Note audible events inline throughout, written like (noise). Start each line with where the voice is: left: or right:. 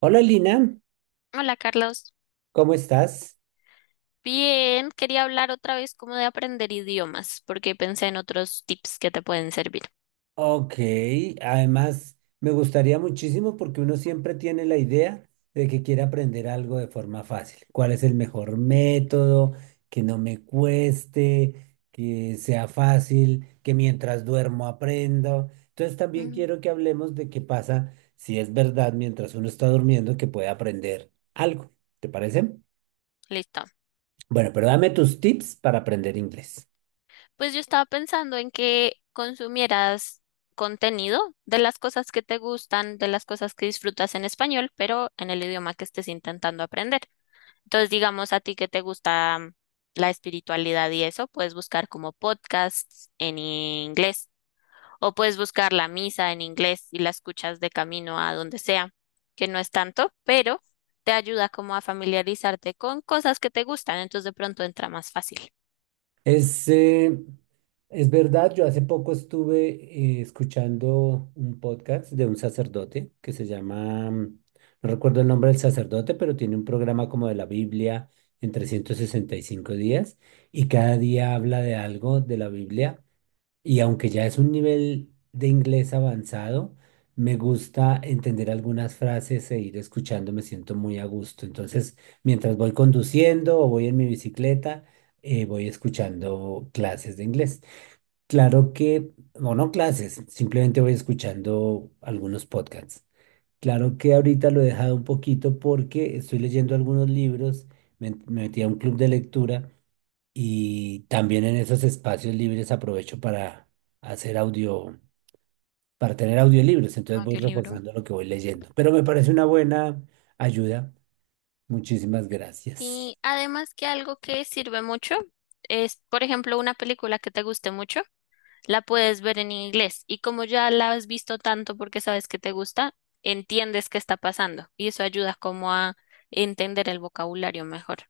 right: Hola Lina,
left: Hola Carlos,
right: ¿cómo estás?
left: bien, quería hablar otra vez como de aprender idiomas, porque pensé en otros tips que te pueden servir.
right: Ok, además me gustaría muchísimo porque uno siempre tiene la idea de que quiere aprender algo de forma fácil. ¿Cuál es el mejor método? Que no me cueste, que sea fácil, que mientras duermo aprendo. Entonces también
left: Mm.
right: quiero que hablemos de qué pasa si es verdad mientras uno está durmiendo que puede aprender algo. ¿Te parece?
left: Listo.
right: Bueno, pero dame tus tips para aprender inglés.
left: Pues yo estaba pensando en que consumieras contenido de las cosas que te gustan, de las cosas que disfrutas en español, pero en el idioma que estés intentando aprender. Entonces, digamos, a ti que te gusta la espiritualidad y eso, puedes buscar como podcasts en inglés o puedes buscar la misa en inglés y la escuchas de camino a donde sea, que no es tanto, pero te ayuda como a familiarizarte con cosas que te gustan, entonces de pronto entra más fácil.
right: Es, eh, es verdad, yo hace poco estuve escuchando un podcast de un sacerdote que se llama, no recuerdo el nombre del sacerdote, pero tiene un programa como de la Biblia en 365 días y cada día habla de algo de la Biblia. Y aunque ya es un nivel de inglés avanzado, me gusta entender algunas frases e ir escuchando, me siento muy a gusto. Entonces, mientras voy conduciendo o voy en mi bicicleta, voy escuchando clases de inglés. Claro que, o no clases, simplemente voy escuchando algunos podcasts. Claro que ahorita lo he dejado un poquito porque estoy leyendo algunos libros, me metí a un club de lectura. Y también en esos espacios libres aprovecho para hacer audio, para tener audiolibros. Entonces voy
left: Audiolibro.
right: reforzando lo que voy leyendo. Pero me parece una buena ayuda. Muchísimas gracias.
left: Y además que algo que sirve mucho es, por ejemplo, una película que te guste mucho, la puedes ver en inglés, y como ya la has visto tanto porque sabes que te gusta, entiendes qué está pasando y eso ayuda como a entender el vocabulario mejor.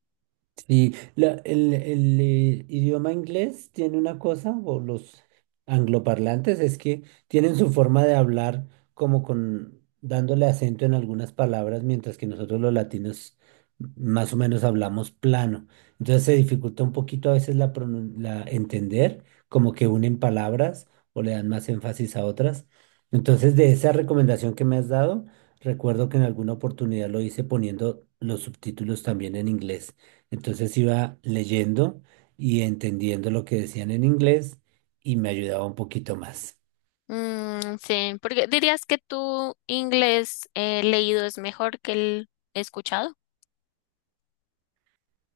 right: Sí, el idioma inglés tiene una cosa, o los angloparlantes, es que tienen su forma de hablar como con dándole acento en algunas palabras, mientras que nosotros los latinos más o menos hablamos plano. Entonces se dificulta un poquito a veces la entender, como que unen palabras o le dan más énfasis a otras. Entonces, de esa recomendación que me has dado, recuerdo que en alguna oportunidad lo hice poniendo los subtítulos también en inglés. Entonces iba leyendo y entendiendo lo que decían en inglés y me ayudaba un poquito más.
left: Mm, sí, porque dirías que tu inglés leído es mejor que el escuchado.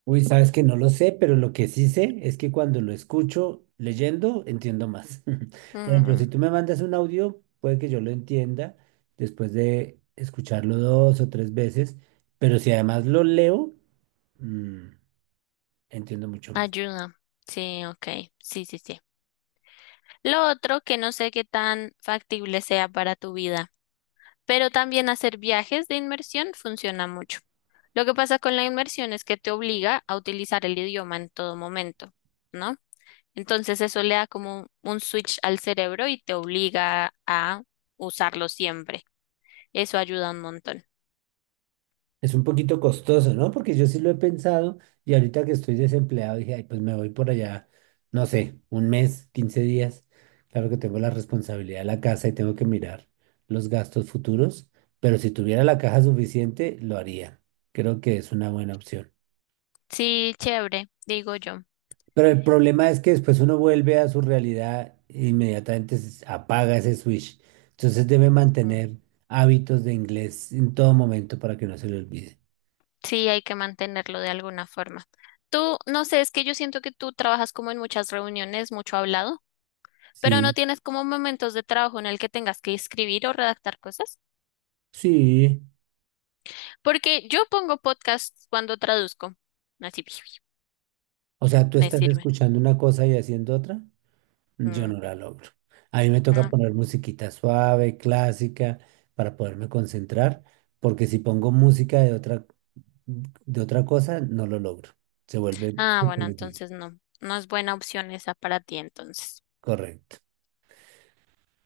right: Uy, sabes que no lo sé, pero lo que sí sé es que cuando lo escucho leyendo, entiendo más. (laughs) Por ejemplo, si
left: Mm,
right: tú me mandas un audio, puede que yo lo entienda después de escucharlo dos o tres veces, pero si además lo leo, mm, entiendo mucho más.
left: ayuda. Sí, ok. Sí, sí, sí. Lo otro que no sé qué tan factible sea para tu vida, pero también hacer viajes de inmersión funciona mucho. Lo que pasa con la inmersión es que te obliga a utilizar el idioma en todo momento, ¿no? Entonces eso le da como un switch al cerebro y te obliga a usarlo siempre. Eso ayuda un montón.
right: Es un poquito costoso, ¿no? Porque yo sí lo he pensado y ahorita que estoy desempleado dije, ay, pues me voy por allá, no sé, un mes, 15 días. Claro que tengo la responsabilidad de la casa y tengo que mirar los gastos futuros, pero si tuviera la caja suficiente, lo haría. Creo que es una buena opción.
left: Sí, chévere, digo yo.
right: Pero el problema es que después uno vuelve a su realidad e inmediatamente se apaga ese switch. Entonces debe
left: Mm.
right: mantener hábitos de inglés en todo momento para que no se le olvide.
left: Sí, hay que mantenerlo de alguna forma. Tú, no sé, es que yo siento que tú trabajas como en muchas reuniones, mucho hablado, pero no
right: Sí,
left: tienes como momentos de trabajo en el que tengas que escribir o redactar cosas.
right: sí.
left: Porque yo pongo podcasts cuando traduzco. Así, (laughs)
right: O sea, tú
left: me
right: estás
left: sirve.
right: escuchando una cosa y haciendo otra. Yo
left: Mm,
right: no la logro. A mí me toca
left: no.
right: poner musiquita suave, clásica, para poderme concentrar, porque si pongo música de otra cosa, no lo logro. Se vuelve
left: Ah,
right: súper
left: bueno,
right: difícil.
left: entonces no. No es buena opción esa para ti entonces.
right: Correcto.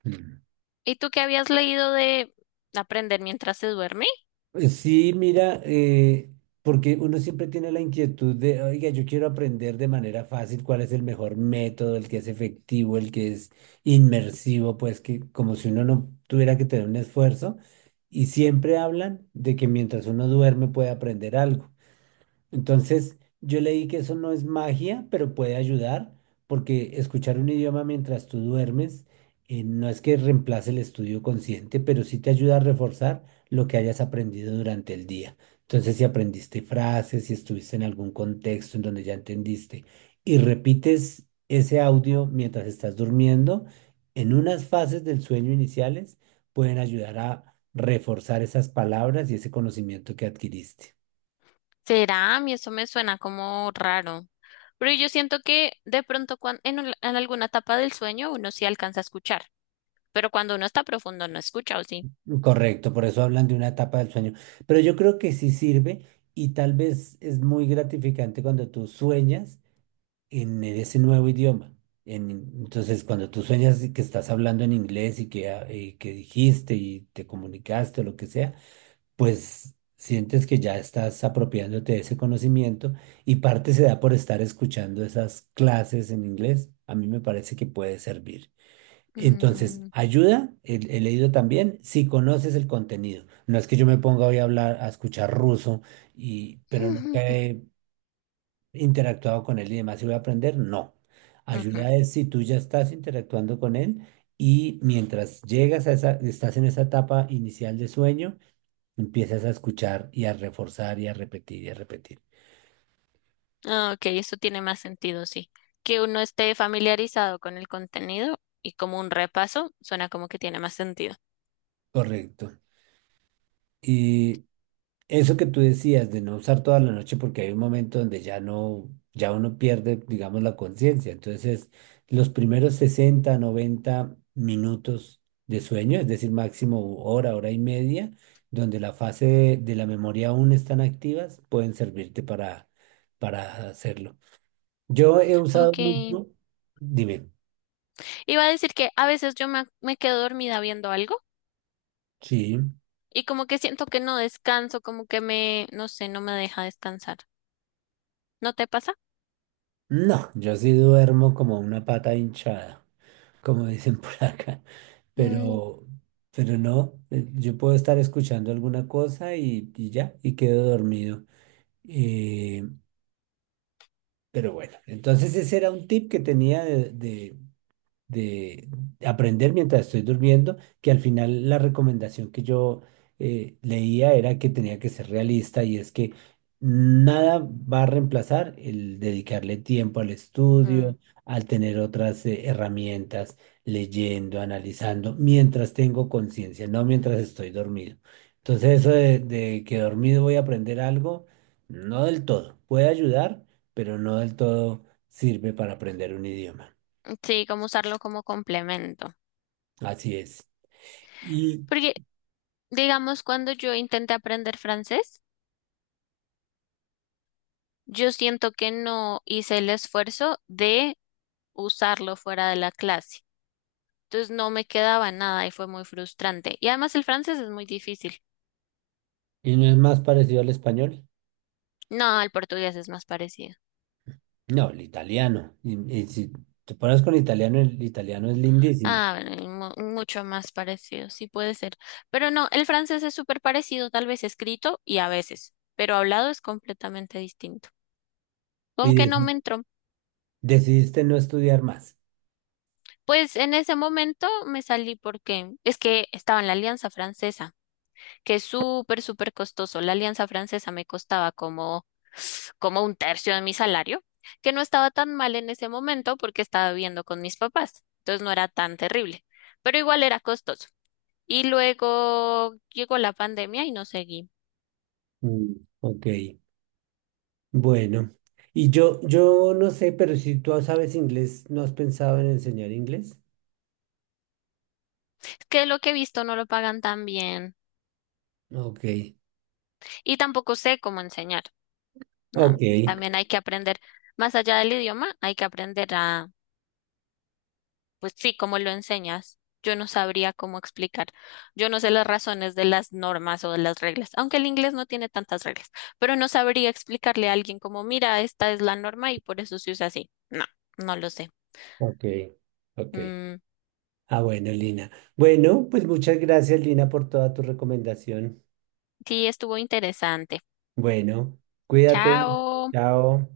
right: Mm.
left: ¿Y tú qué habías leído de aprender mientras se duerme?
right: Sí, mira, porque uno siempre tiene la inquietud de, oiga, yo quiero aprender de manera fácil cuál es el mejor método, el que es efectivo, el que es inmersivo, pues que como si uno no tuviera que tener un esfuerzo. Y siempre hablan de que mientras uno duerme puede aprender algo. Entonces, yo leí que eso no es magia, pero puede ayudar, porque escuchar un idioma mientras tú duermes no es que reemplace el estudio consciente, pero sí te ayuda a reforzar lo que hayas aprendido durante el día. Entonces, si aprendiste frases, si estuviste en algún contexto en donde ya entendiste y repites ese audio mientras estás durmiendo, en unas fases del sueño iniciales pueden ayudar a reforzar esas palabras y ese conocimiento que adquiriste.
left: ¿Será? A mí eso me suena como raro. Pero yo siento que de pronto en alguna etapa del sueño uno sí alcanza a escuchar. Pero cuando uno está profundo no escucha, ¿o sí?
right: Correcto, por eso hablan de una etapa del sueño. Pero yo creo que sí sirve y tal vez es muy gratificante cuando tú sueñas en ese nuevo idioma. En- entonces, cuando tú sueñas y que estás hablando en inglés y que, ah, y que dijiste y te comunicaste o lo que sea, pues sientes que ya estás apropiándote de ese conocimiento y parte se da por estar escuchando esas clases en inglés. A mí me parece que puede servir. Entonces,
left: Mm.
right: ayuda, he leído también, si conoces el contenido. No es que yo me ponga hoy a hablar, a escuchar ruso, pero nunca
left: (laughs)
right: he interactuado con él y demás y voy a aprender, no.
left: Ujú.
right: Ayuda es si tú ya estás interactuando con él y mientras llegas a estás en esa etapa inicial de sueño, empiezas a escuchar y a reforzar y a repetir y a repetir.
left: Ah, ok, eso tiene más sentido, sí. Que uno esté familiarizado con el contenido y como un repaso, suena como que tiene más sentido.
right: Correcto, y eso que tú decías de no usar toda la noche porque hay un momento donde ya no, ya uno pierde, digamos, la conciencia. Entonces, los primeros 60-90 minutos de sueño, es decir, máximo hora, hora y media, donde la fase de la memoria aún están activas, pueden servirte para hacerlo. Yo he usado
left: Ok.
right: mucho, dime,
left: Iba a decir que a veces yo me quedo dormida viendo algo,
right: sí,
left: y como que siento que no descanso, como que me, no sé, no me deja descansar. ¿No te pasa?
right: no, yo sí duermo como una pata hinchada, como dicen por acá,
left: Mm,
right: pero, pero no, yo puedo estar escuchando alguna cosa y ya, y quedo dormido. Eh, pero bueno, entonces ese era un tip que tenía de aprender mientras estoy durmiendo, que al final la recomendación que yo leía era que tenía que ser realista y es que nada va a reemplazar el dedicarle tiempo al estudio,
left: mm.
right: al tener otras herramientas, leyendo, analizando, mientras tengo conciencia, no mientras estoy dormido. Entonces eso de que dormido voy a aprender algo, no del todo, puede ayudar, pero no del todo sirve para aprender un idioma.
left: Sí, como usarlo como complemento.
right: Así es. Y,
left: Porque, digamos, cuando yo intenté aprender francés, yo siento que no hice el esfuerzo de usarlo fuera de la clase. Entonces no me quedaba nada y fue muy frustrante. Y además el francés es muy difícil.
right: y no es más parecido al español.
left: No, el portugués es más parecido.
right: No, el italiano. Y si te pones con italiano, el italiano es lindísimo.
left: Ah, bueno, y mucho más parecido, sí puede ser. Pero no, el francés es súper parecido, tal vez escrito y a veces, pero hablado es completamente distinto.
right: Y
left: Como que no
right: deci-
left: me entró.
right: Decidiste no estudiar más.
left: Pues en ese momento me salí porque es que estaba en la Alianza Francesa, que es súper, súper costoso. La Alianza Francesa me costaba como, como un tercio de mi salario, que no estaba tan mal en ese momento porque estaba viviendo con mis papás, entonces no era tan terrible, pero igual era costoso. Y luego llegó la pandemia y no seguí.
right: Mm, ok, bueno. Y yo no sé, pero si tú sabes inglés, ¿no has pensado en enseñar inglés?
left: Es que lo que he visto no lo pagan tan bien
right: Ok,
left: y tampoco sé cómo enseñar, ¿no?
right: ok,
left: También hay que aprender, más allá del idioma, hay que aprender a... Pues sí, como lo enseñas, yo no sabría cómo explicar. Yo no sé las razones de las normas o de las reglas, aunque el inglés no tiene tantas reglas, pero no sabría explicarle a alguien como, mira, esta es la norma y por eso se usa así. No, no lo sé.
right: ok, ok.
left: Mm,
right: Ah, bueno, Lina. Bueno, pues muchas gracias, Lina, por toda tu recomendación.
left: sí, estuvo interesante.
right: Bueno, cuídate.
left: Chao.
right: Chao.